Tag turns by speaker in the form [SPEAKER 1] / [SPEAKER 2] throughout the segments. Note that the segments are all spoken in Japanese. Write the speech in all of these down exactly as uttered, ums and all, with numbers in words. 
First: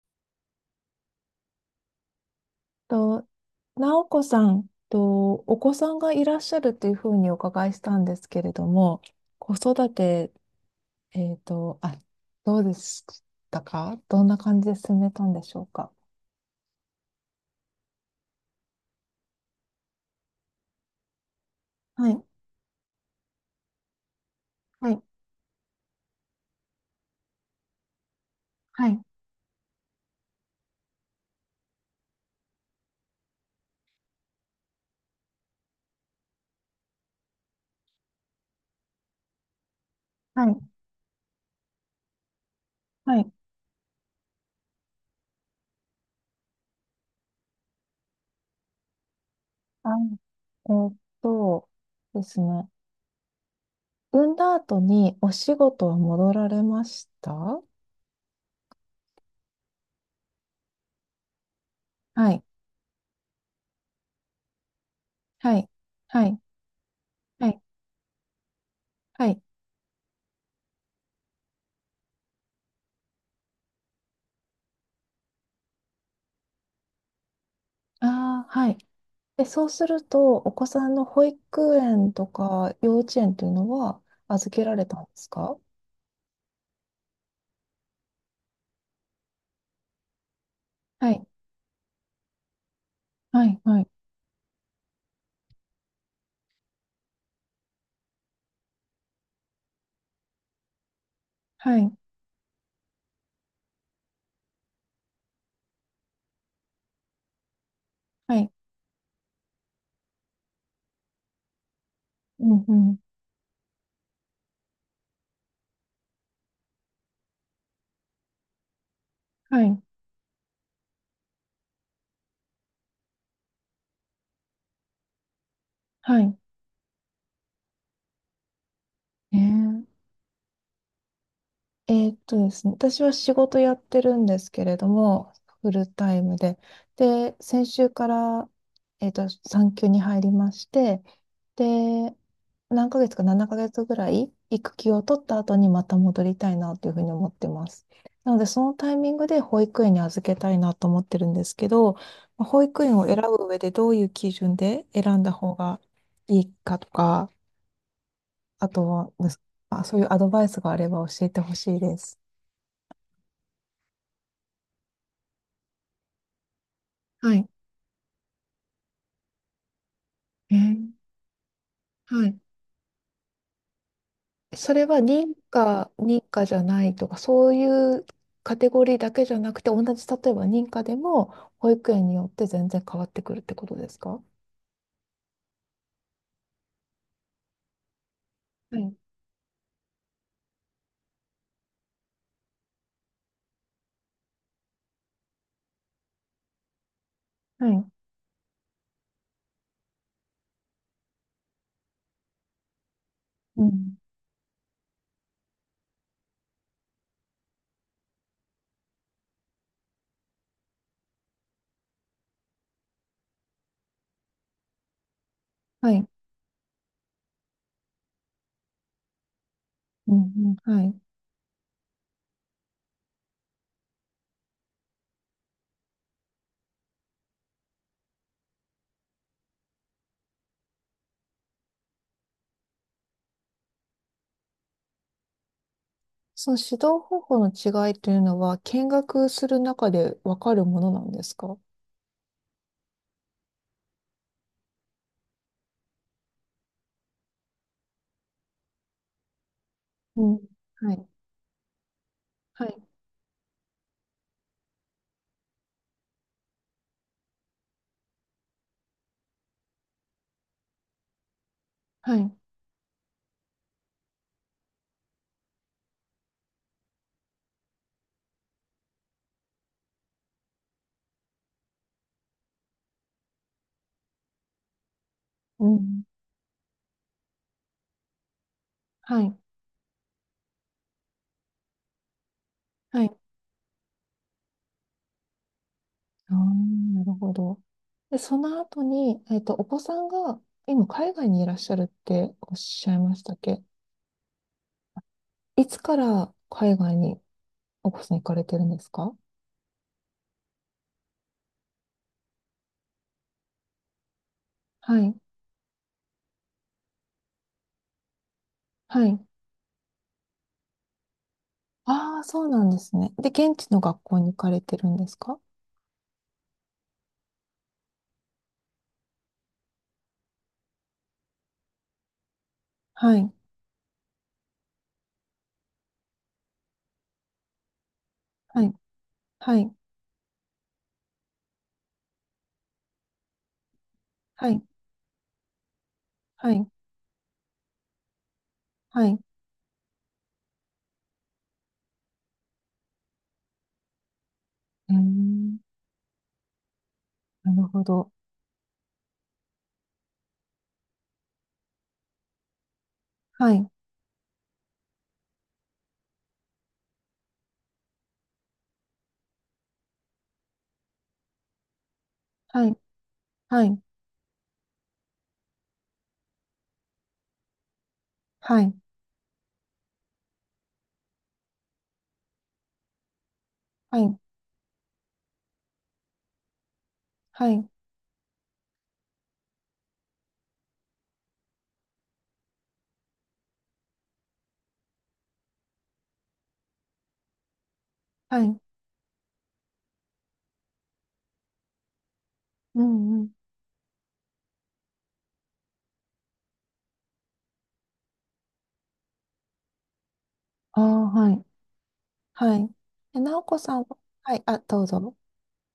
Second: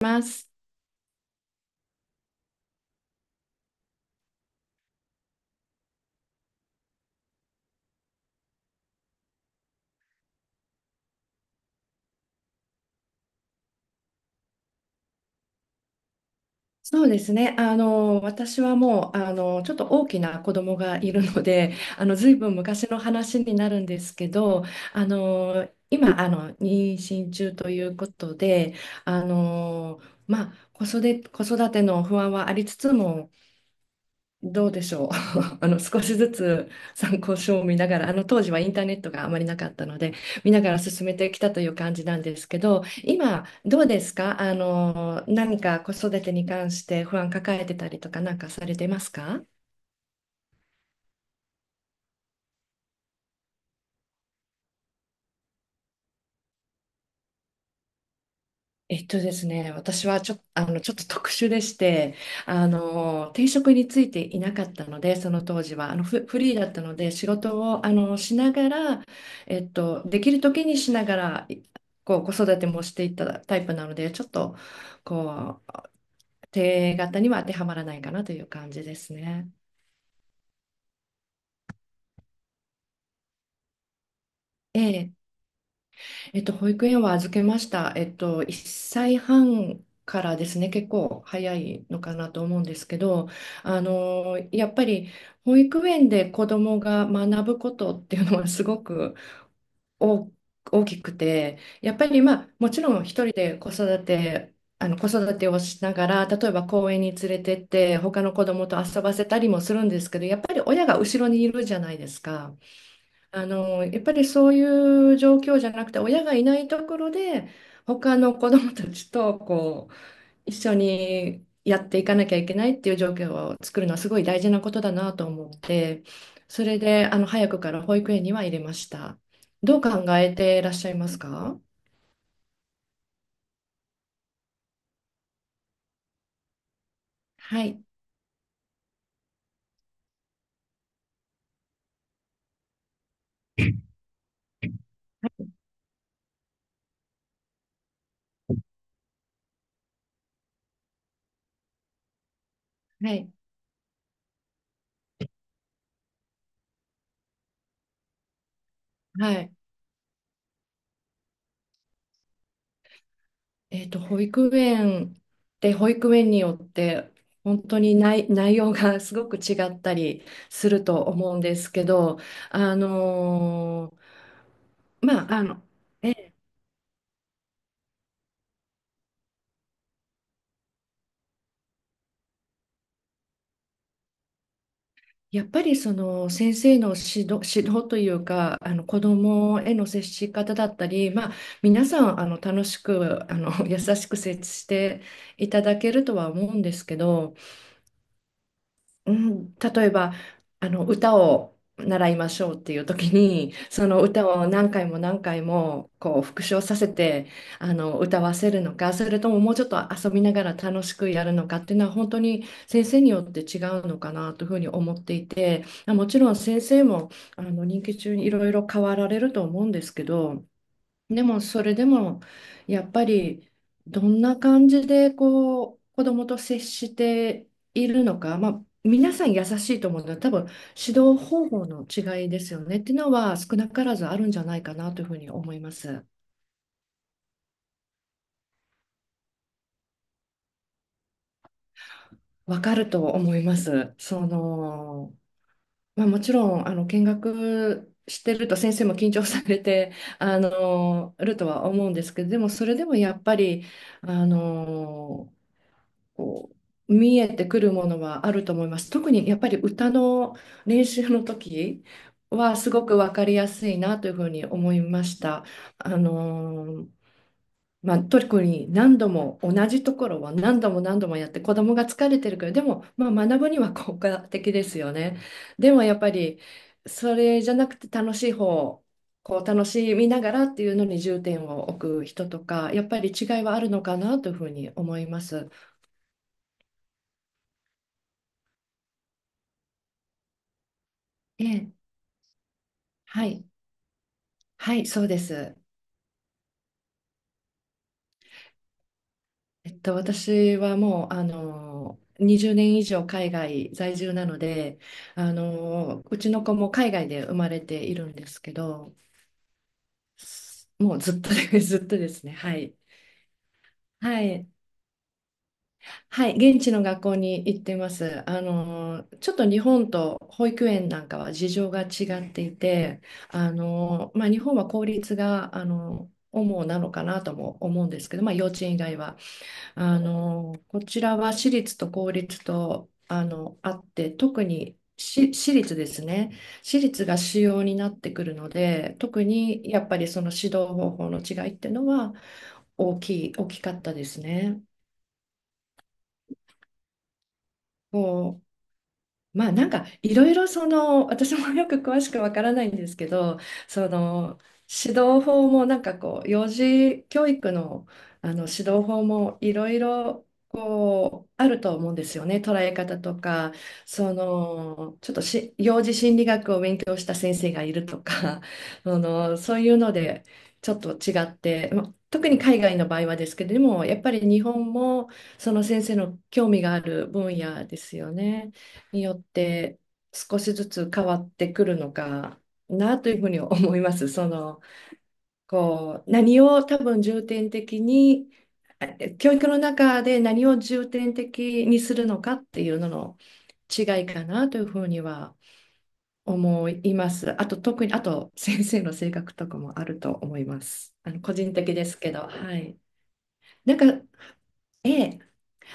[SPEAKER 1] ます。
[SPEAKER 2] と、なお子さんとお子さんがいらっしゃるというふうにお伺いしたんですけれども、子育て、えっと、あ、どうでしたか。どんな感じで進めたんでしょうか？
[SPEAKER 1] そうですね。あの、私はもう、あの、ちょっと大きな子供がいるので、あ
[SPEAKER 2] は
[SPEAKER 1] の、
[SPEAKER 2] い、
[SPEAKER 1] ずいぶん昔の話になるんですけど、
[SPEAKER 2] はい、
[SPEAKER 1] あの、今、あの、妊娠中ということで、
[SPEAKER 2] はい、
[SPEAKER 1] あの、まあ、子育て、子育ての不安はありつつも、どうでしょう。あの少しずつ参考書を見ながら、あの当時はインターネットがあまりなかったので、
[SPEAKER 2] は
[SPEAKER 1] 見
[SPEAKER 2] い、
[SPEAKER 1] ながら進めてきたという感じなんですけど、
[SPEAKER 2] はい。
[SPEAKER 1] 今どうですか？あの、何か子育てに関して不安抱えてたりとかなんかされてますか？
[SPEAKER 2] あ、えーっとですね。産んだ後にお仕事は戻られましたは
[SPEAKER 1] えっとですね、私はちょっと、あの、ちょっと特殊でして、
[SPEAKER 2] い、
[SPEAKER 1] あの、定職についていなかったので、その
[SPEAKER 2] は
[SPEAKER 1] 当
[SPEAKER 2] い、
[SPEAKER 1] 時は、あの、フ、
[SPEAKER 2] は
[SPEAKER 1] フ
[SPEAKER 2] い、
[SPEAKER 1] リーだったので、仕
[SPEAKER 2] は
[SPEAKER 1] 事
[SPEAKER 2] い、
[SPEAKER 1] を、あの、しながら、
[SPEAKER 2] はい。
[SPEAKER 1] えっと、できる時にしながら、いこう、子育てもしていったタイプなので、ちょっと、こう、定型には当てはまらないかなという
[SPEAKER 2] ああ、
[SPEAKER 1] 感
[SPEAKER 2] はい。
[SPEAKER 1] じです
[SPEAKER 2] で、
[SPEAKER 1] ね。
[SPEAKER 2] そうすると、お子さんの保育園とか幼稚園というのは預けられたんで
[SPEAKER 1] ええ
[SPEAKER 2] すか？
[SPEAKER 1] えっと、保育園は預けました。えっと、いっさいはんからですね、結
[SPEAKER 2] は
[SPEAKER 1] 構
[SPEAKER 2] い、
[SPEAKER 1] 早いのかなと思うんですけど、
[SPEAKER 2] はい、は
[SPEAKER 1] あ
[SPEAKER 2] い、
[SPEAKER 1] の、やっぱり保育園で子どもが学ぶことっていうのはすごく大、大きくて、
[SPEAKER 2] は
[SPEAKER 1] や
[SPEAKER 2] い、
[SPEAKER 1] っぱりまあ、もちろん一人で子育て、あの子育てをしながら、例えば公園に連れてって、他の
[SPEAKER 2] は
[SPEAKER 1] 子
[SPEAKER 2] い、
[SPEAKER 1] どもと遊ばせたりもするんですけど、やっぱり親が後ろにいるじゃないです
[SPEAKER 2] う
[SPEAKER 1] か。
[SPEAKER 2] ん、うん、
[SPEAKER 1] あの、やっぱりそういう状況じゃなくて、親がいないところで、他の子どもたちと
[SPEAKER 2] はい、
[SPEAKER 1] こう一緒にやっていかなきゃいけないっていう状況を作るのはすごい大事なことだなと思って、
[SPEAKER 2] はい。
[SPEAKER 1] それであの早くから保育園には入れました。どう考
[SPEAKER 2] ええ、
[SPEAKER 1] えていらっしゃいますか？
[SPEAKER 2] えーっとですね、私は仕事やってるんですけれども、フルタイムで。で、
[SPEAKER 1] は
[SPEAKER 2] 先
[SPEAKER 1] い、
[SPEAKER 2] 週から、えーっと、産休に入りまして、で、何ヶ月かななかげつぐらい育休を取った後にまた戻りたいなというふうに思ってます。なので、そのタイミングで保育園に預けたいなと思ってるんですけど、まあ保育園を
[SPEAKER 1] は
[SPEAKER 2] 選
[SPEAKER 1] い、
[SPEAKER 2] ぶ上でどういう基準で選んだ方がいいかとか、あとは、
[SPEAKER 1] はい。
[SPEAKER 2] あ、そういうアドバイスがあれば教えてほしいです。
[SPEAKER 1] えっと、保育園で保育園によって
[SPEAKER 2] はい。
[SPEAKER 1] 本当に内、内容が すごく違ったり
[SPEAKER 2] え
[SPEAKER 1] する
[SPEAKER 2] ー。
[SPEAKER 1] と思うんですけど、
[SPEAKER 2] はい。
[SPEAKER 1] あの
[SPEAKER 2] それは
[SPEAKER 1] ーま
[SPEAKER 2] 認
[SPEAKER 1] あ、あの、
[SPEAKER 2] 可、認
[SPEAKER 1] え、
[SPEAKER 2] 可じゃないとか、そういうカテゴリーだけじゃなくて、同じ、例えば認可でも、保育園によって全然変わってくるってことですか？
[SPEAKER 1] やっぱりその先生の指導、指導というか、あ
[SPEAKER 2] は
[SPEAKER 1] の
[SPEAKER 2] い。
[SPEAKER 1] 子どもへの接し方だったり、まあ、皆さんあの楽しくあの 優しく接していただけるとは思うんですけど、
[SPEAKER 2] はい。
[SPEAKER 1] うん、例えばあの歌を習いましょうっていう時に
[SPEAKER 2] う
[SPEAKER 1] そ
[SPEAKER 2] ん。
[SPEAKER 1] の歌を何回も何回もこう復唱させてあの歌わせるのかそれとももうちょっと遊びながら楽しくやるのかっていうのは本当に先生によって違うのかなというふうに思っていて、
[SPEAKER 2] は
[SPEAKER 1] も
[SPEAKER 2] い。
[SPEAKER 1] ちろん先生もあの任期中にいろいろ変わられると思うんですけ
[SPEAKER 2] うん。
[SPEAKER 1] ど、
[SPEAKER 2] うん。はい。
[SPEAKER 1] でもそれでもやっぱりどんな感じでこう子どもと接しているのか、まあ、皆さん優しいと思うのは多分指導方法の違いですよねっていうのは少なからずあるんじゃないかなというふうに思います。
[SPEAKER 2] その指導方法の違いというのは、見学する中でわかるものなんですか？
[SPEAKER 1] わかると思います。その、まあ、もちろんあの見学してると先生も緊張されて
[SPEAKER 2] う
[SPEAKER 1] あ
[SPEAKER 2] ん。はい。
[SPEAKER 1] のるとは思うんですけど、でもそ
[SPEAKER 2] は
[SPEAKER 1] れ
[SPEAKER 2] い。
[SPEAKER 1] でもやっぱりあのこう見えてくるものはあると思います。特にやっぱり歌の練習の時
[SPEAKER 2] はい。
[SPEAKER 1] はすごく分かりやすいなというふうに思いました。あのーまあ、特に何度も同じところは何度も何度もやって子供が疲れてるけどでも、まあ、学ぶには効果的ですよね。
[SPEAKER 2] う
[SPEAKER 1] でもやっ
[SPEAKER 2] ん。
[SPEAKER 1] ぱりそれじゃなくて楽しい方
[SPEAKER 2] はい。
[SPEAKER 1] こう楽しみながらっていうのに重点を置く人とかやっぱ
[SPEAKER 2] は
[SPEAKER 1] り
[SPEAKER 2] い。
[SPEAKER 1] 違いはあるのかなというふうに思います。
[SPEAKER 2] ああ、なるほど。で、その後に、えっと、お子さんが今海外にいらっ
[SPEAKER 1] え
[SPEAKER 2] しゃ
[SPEAKER 1] え、
[SPEAKER 2] るっておっしゃいまし
[SPEAKER 1] は
[SPEAKER 2] たっ
[SPEAKER 1] い
[SPEAKER 2] け？
[SPEAKER 1] はい、そうです。
[SPEAKER 2] いつから海外にお子さん行かれてるんですか？
[SPEAKER 1] えっと、私はもう、あの、にじゅうねん以上海外在住なので、
[SPEAKER 2] はい。
[SPEAKER 1] あの、うちの子も海外で生まれているんですけど、
[SPEAKER 2] はい。
[SPEAKER 1] すもうずっとで ずっとで
[SPEAKER 2] ああ、
[SPEAKER 1] すね。
[SPEAKER 2] そう
[SPEAKER 1] は
[SPEAKER 2] なん
[SPEAKER 1] い。
[SPEAKER 2] ですね。で、現地の学校
[SPEAKER 1] は
[SPEAKER 2] に行か
[SPEAKER 1] い。
[SPEAKER 2] れてるんですか？
[SPEAKER 1] はい。現地の学校に行ってます。あの、ちょっと日本と保育園なんかは事情が違っていて、
[SPEAKER 2] はい。
[SPEAKER 1] あの、まあ、日本は公立が、あの、主なのかなとも思うんですけど、まあ、幼稚
[SPEAKER 2] は
[SPEAKER 1] 園
[SPEAKER 2] い。
[SPEAKER 1] 以外は。
[SPEAKER 2] はい。
[SPEAKER 1] あの、こちらは私立と公立と、あの、あって、特
[SPEAKER 2] はい。
[SPEAKER 1] にし私立ですね。
[SPEAKER 2] はい。
[SPEAKER 1] 私立が主要になってくるので、
[SPEAKER 2] はい。う
[SPEAKER 1] 特にやっぱりその指導方法の違いっていうのは大きい、大きかったですね。
[SPEAKER 2] ーん。なるほ
[SPEAKER 1] こ
[SPEAKER 2] ど。
[SPEAKER 1] うまあなんかいろいろその私もよく詳しくわからないんですけど、
[SPEAKER 2] はい。
[SPEAKER 1] その指導法もなんかこう幼児教育の、あの指導法もいろいろこうあると思うんですよね、捉
[SPEAKER 2] は
[SPEAKER 1] え
[SPEAKER 2] い。
[SPEAKER 1] 方とか、
[SPEAKER 2] はい。
[SPEAKER 1] そのちょっとし幼児心理学を勉強した先生がいるとか
[SPEAKER 2] はい。
[SPEAKER 1] そのそういうのでちょっと違って、まあ特に海外の場合はですけれどもや
[SPEAKER 2] は
[SPEAKER 1] っぱ
[SPEAKER 2] い。
[SPEAKER 1] り日本もその先生の興味がある分
[SPEAKER 2] は
[SPEAKER 1] 野
[SPEAKER 2] い。
[SPEAKER 1] ですよね。によって少しずつ変わってくるのかなというふうに思います。その、こう、何を多分重点的に、
[SPEAKER 2] はい。
[SPEAKER 1] え教育の中で何を重点的にするのかっていう
[SPEAKER 2] う
[SPEAKER 1] のの
[SPEAKER 2] んうん。
[SPEAKER 1] 違いかなというふうには思います。あと、特に、あと、先生の性格とかもあると思いま
[SPEAKER 2] ああ、
[SPEAKER 1] す。あの、
[SPEAKER 2] は
[SPEAKER 1] 個
[SPEAKER 2] い。
[SPEAKER 1] 人的ですけど、
[SPEAKER 2] は
[SPEAKER 1] は
[SPEAKER 2] い。
[SPEAKER 1] い。
[SPEAKER 2] え、なおこさ
[SPEAKER 1] なん
[SPEAKER 2] ん
[SPEAKER 1] か、
[SPEAKER 2] は、はい。あ、どう
[SPEAKER 1] え
[SPEAKER 2] ぞ。
[SPEAKER 1] え、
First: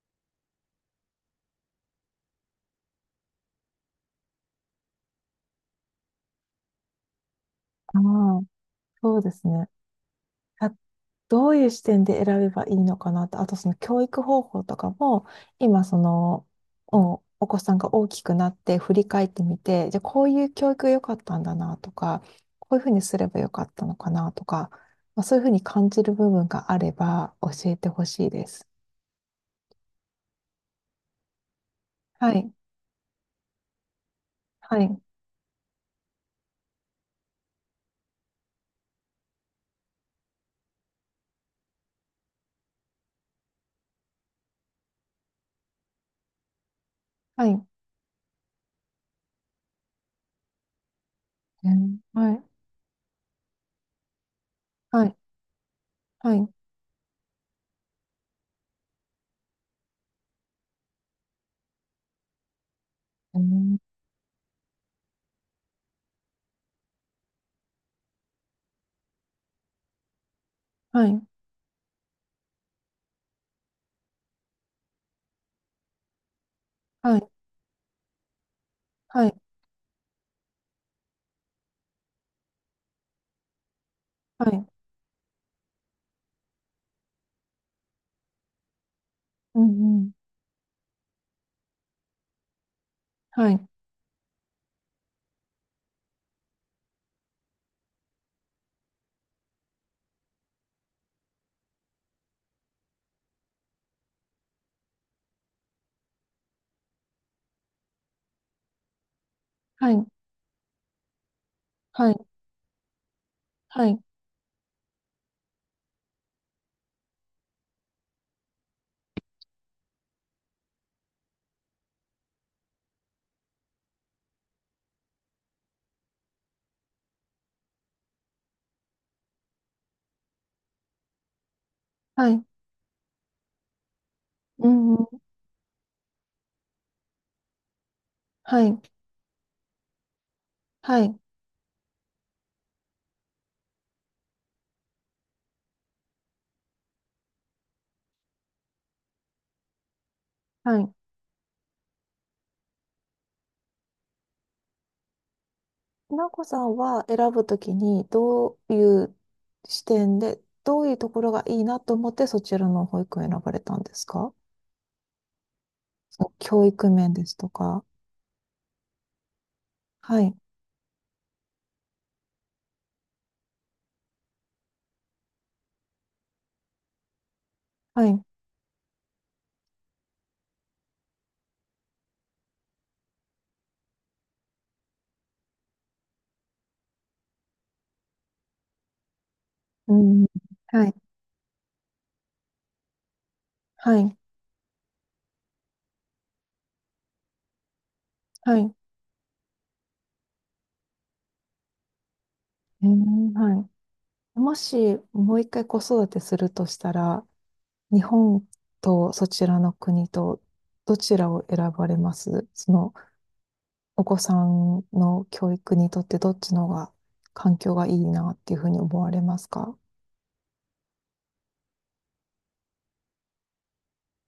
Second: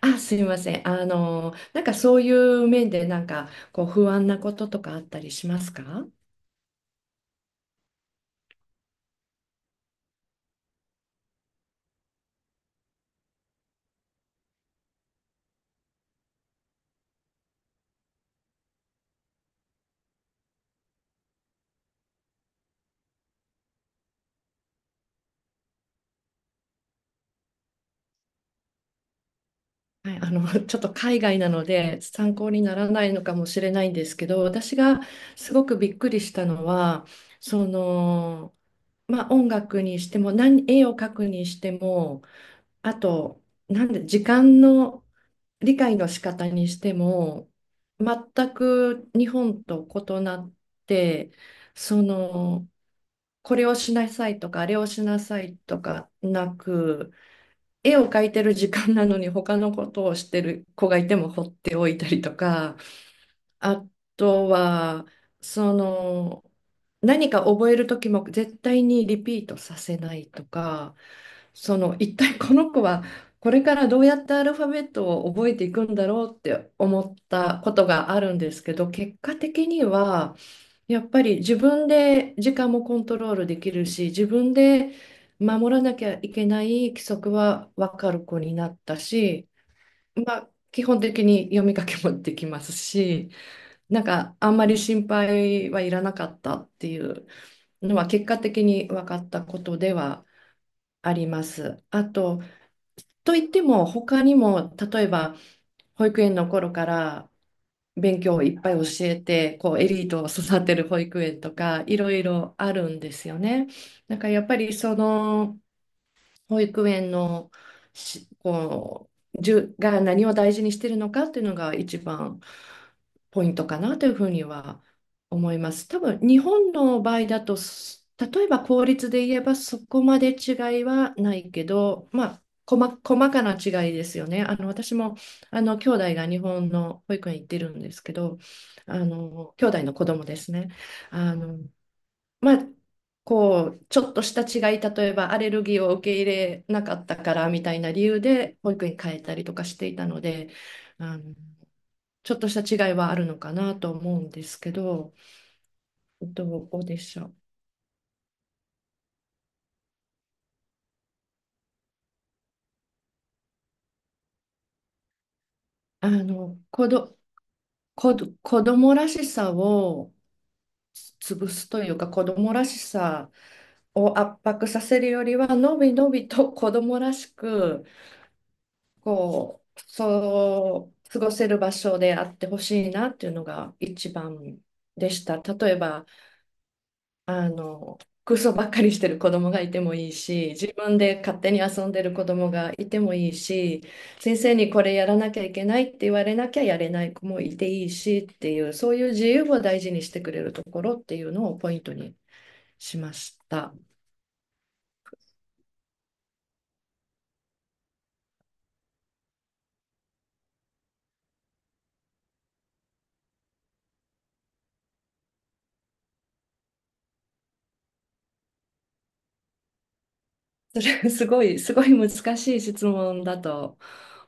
[SPEAKER 1] あ、すいません。あの、なんかそういう面で、なんかこう不安なこととかあったりしますか？
[SPEAKER 2] ああ、そうですね。あ、どういう視点で選べばいいのかなと、あとその教育方法とかも、今その、お、お子さんが大きくなって振り返ってみて、じゃあこういう教育が良かったんだなとか、こういうふうにすれば良かったのかなとか、まあ、そういうふうに感じる部分があれば教えてほしいです。
[SPEAKER 1] はい、あの、ちょっと海外なので
[SPEAKER 2] は
[SPEAKER 1] 参
[SPEAKER 2] い、
[SPEAKER 1] 考にならないのかもしれないんですけど、私
[SPEAKER 2] はい、
[SPEAKER 1] がすごくびっくりしたのは、その、まあ音楽にしても、何、絵を描くにしても、あと、なんで、時間の理解の仕方にして
[SPEAKER 2] は
[SPEAKER 1] も、
[SPEAKER 2] い、
[SPEAKER 1] 全く日本と異なって、
[SPEAKER 2] うん、
[SPEAKER 1] そ
[SPEAKER 2] はい、
[SPEAKER 1] の、これをしなさいとか、あれをし
[SPEAKER 2] はい、
[SPEAKER 1] なさいとか
[SPEAKER 2] はい、
[SPEAKER 1] なく、絵を描いてる時間なのに他のことをしてる子がいても放っておいたりとか、
[SPEAKER 2] うん、
[SPEAKER 1] あとは、その、何か覚える時も絶対にリピートさせないとか、
[SPEAKER 2] はい、
[SPEAKER 1] その、一体この子はこれからどうやってアルファベットを覚えていくんだろうって思っ
[SPEAKER 2] はい、
[SPEAKER 1] たことがあるんですけど、結
[SPEAKER 2] は
[SPEAKER 1] 果
[SPEAKER 2] い、
[SPEAKER 1] 的には、やっぱり自分で時間もコントロールできるし、自
[SPEAKER 2] は
[SPEAKER 1] 分
[SPEAKER 2] い、
[SPEAKER 1] で守らなきゃいけない規則は分かる子になったし、
[SPEAKER 2] うんうん、
[SPEAKER 1] まあ、基本的に読み書きもできますし、
[SPEAKER 2] はい、
[SPEAKER 1] なんかあんまり心配はいらなかったっていうのは結果的に分かったことではあります。あと、といっても他にも、例えば保育園の頃から勉強をいっぱい教えて、こうエ
[SPEAKER 2] は
[SPEAKER 1] リ
[SPEAKER 2] い、
[SPEAKER 1] ートを育てる保育園とかい
[SPEAKER 2] は
[SPEAKER 1] ろい
[SPEAKER 2] い、
[SPEAKER 1] ろあるんですよね。
[SPEAKER 2] はい。
[SPEAKER 1] なんかやっぱりその保育園のし、こう、じゅ、が何を大事にしてるのかっていうのが一番ポイントかなというふうには思います。多分日本の場合だと、す例えば公立で言えばそこまで違いはないけど、ま
[SPEAKER 2] は
[SPEAKER 1] あ、
[SPEAKER 2] い。
[SPEAKER 1] 細、細かな違いですよね。あの
[SPEAKER 2] う
[SPEAKER 1] 私
[SPEAKER 2] ん。
[SPEAKER 1] もあの兄弟が日本の保育園行ってるんですけど、
[SPEAKER 2] はい、
[SPEAKER 1] あの兄弟の子供ですね。
[SPEAKER 2] はい、
[SPEAKER 1] あのまあ、こう、ちょっとした違い、例えばアレルギーを受け入れなかったからみたいな理由で保育園変えたりとかしていたので、
[SPEAKER 2] はい。
[SPEAKER 1] あの、ちょっとした違いはあるのかなと思うんですけど、
[SPEAKER 2] なおこ
[SPEAKER 1] ど
[SPEAKER 2] さん
[SPEAKER 1] うで
[SPEAKER 2] は
[SPEAKER 1] しょ
[SPEAKER 2] 選
[SPEAKER 1] う。
[SPEAKER 2] ぶときに、どういう視点で、どういうところがいいなと思って、そちらの保育を選ばれたんですか？
[SPEAKER 1] あ
[SPEAKER 2] その
[SPEAKER 1] の、
[SPEAKER 2] 教
[SPEAKER 1] 子
[SPEAKER 2] 育面
[SPEAKER 1] ど、
[SPEAKER 2] ですとか。
[SPEAKER 1] 子ど、子供らしさを
[SPEAKER 2] はい、
[SPEAKER 1] 潰すというか、子供らしさを圧迫させるよりは、のびのびと子供らしく、
[SPEAKER 2] はい、
[SPEAKER 1] こう、そう、過ごせる場所であってほしいなっていうのが一番でした。例えば、あの、空想ばっかりしてる子供がいて
[SPEAKER 2] う
[SPEAKER 1] もいい
[SPEAKER 2] ん、
[SPEAKER 1] し、自
[SPEAKER 2] はい、
[SPEAKER 1] 分で勝手に遊んでる子供がいてもいいし、
[SPEAKER 2] はい、
[SPEAKER 1] 先生にこれやらなきゃいけないって言われなきゃやれない子もいていいしって
[SPEAKER 2] は
[SPEAKER 1] いう、
[SPEAKER 2] い、
[SPEAKER 1] そういう自由を大事にしてくれるところっていうのをポイントに
[SPEAKER 2] う
[SPEAKER 1] しま
[SPEAKER 2] ん、
[SPEAKER 1] し
[SPEAKER 2] は
[SPEAKER 1] た。
[SPEAKER 2] い。もし、もう一回子育てするとしたら、日本とそちらの国と、どちらを選ばれますそのお子さんの教育にとってどっちの方が環境がいいなっていうふうに思われますか？
[SPEAKER 1] それ すごい、すごい難しい質問だと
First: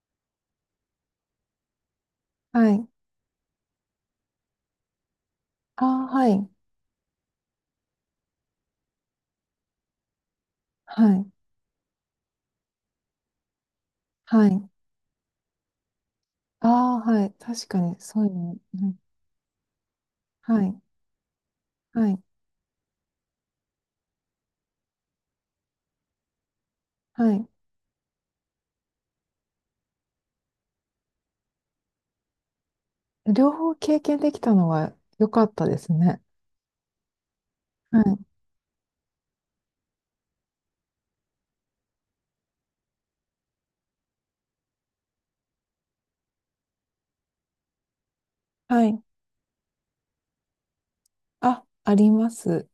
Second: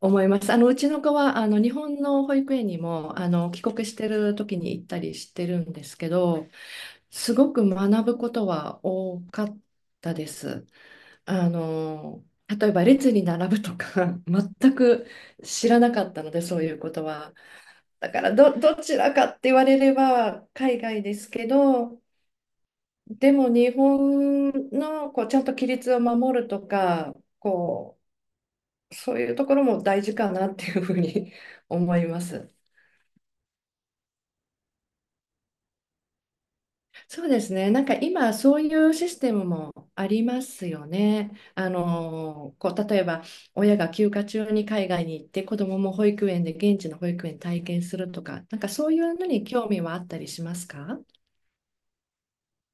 [SPEAKER 1] 思います。あの、うちの子は、あの、日本の保育園
[SPEAKER 2] は
[SPEAKER 1] に
[SPEAKER 2] い。
[SPEAKER 1] も、あの、帰国してる時に行ったりしてるん
[SPEAKER 2] あ
[SPEAKER 1] ですけ
[SPEAKER 2] あ、は
[SPEAKER 1] ど、
[SPEAKER 2] い。
[SPEAKER 1] すごく学ぶことは多かったです。
[SPEAKER 2] はい。
[SPEAKER 1] あの、例えば列に並ぶとか、
[SPEAKER 2] はい。
[SPEAKER 1] 全く知らなかったので、そう
[SPEAKER 2] あ
[SPEAKER 1] いうこと
[SPEAKER 2] あ、は
[SPEAKER 1] は。
[SPEAKER 2] い。確かに、
[SPEAKER 1] だか
[SPEAKER 2] そうい
[SPEAKER 1] ら、
[SPEAKER 2] う
[SPEAKER 1] ど、ど
[SPEAKER 2] の。
[SPEAKER 1] ちらかって言われれば、
[SPEAKER 2] は
[SPEAKER 1] 海
[SPEAKER 2] い。
[SPEAKER 1] 外ですけど、
[SPEAKER 2] はい。
[SPEAKER 1] でも日本のこうちゃんと規律を守るとか、
[SPEAKER 2] はい。
[SPEAKER 1] こうそういうところも大事かなっていうふうに 思います。
[SPEAKER 2] 両方経験できたのは良かったですね。
[SPEAKER 1] そうですね。なんか
[SPEAKER 2] はい。
[SPEAKER 1] 今そういうシステムもありますよね。あのこう例えば親が休暇中に海外に行って子どもも保育園で現地の保育園体験するとか、なんか
[SPEAKER 2] は
[SPEAKER 1] そうい
[SPEAKER 2] い。
[SPEAKER 1] うのに興味はあったりしますか？
[SPEAKER 2] あ、あります。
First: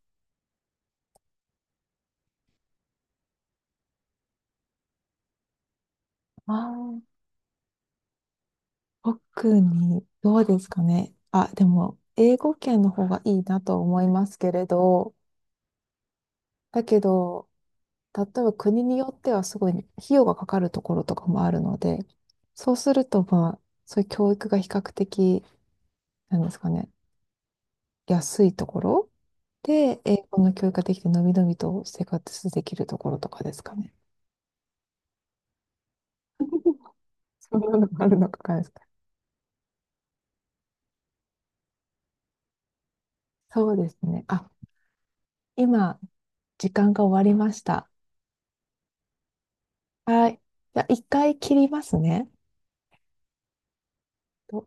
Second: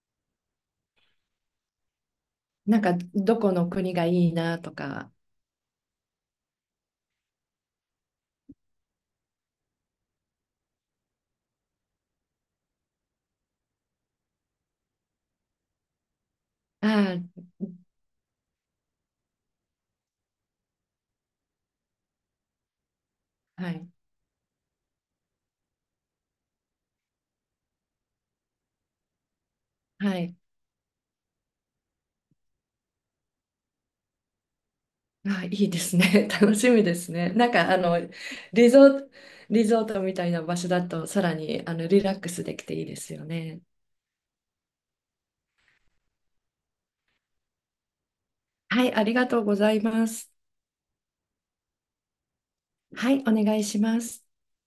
[SPEAKER 1] なんかどこの国がいいなとか。
[SPEAKER 2] ああ、特に、どうですかね。あ、でも、英語圏の方がいいなと思いますけれど、だけ
[SPEAKER 1] あ
[SPEAKER 2] ど、例えば国によってはすごい費用がかかるところとかもあるので、そうするとまあ、
[SPEAKER 1] あ、はい。
[SPEAKER 2] そういう教育が比較的、なんですかね、安いところで、英
[SPEAKER 1] はい。
[SPEAKER 2] 語の教育ができて、のびのびと生活できるところとかですかね。
[SPEAKER 1] あ、いいですね。楽 しみですね。なん
[SPEAKER 2] そん
[SPEAKER 1] かあ
[SPEAKER 2] なの
[SPEAKER 1] の
[SPEAKER 2] があるのかないで
[SPEAKER 1] リ
[SPEAKER 2] す
[SPEAKER 1] ゾ
[SPEAKER 2] か。
[SPEAKER 1] ート、リゾートみたいな場所だとさらにあのリラックスできていいですよね。
[SPEAKER 2] そうですね。あ、今、時間が終わりました。
[SPEAKER 1] はい、ありがとうございま
[SPEAKER 2] は
[SPEAKER 1] す。
[SPEAKER 2] い。じゃあ、一回切りますね。
[SPEAKER 1] はい、お願いします。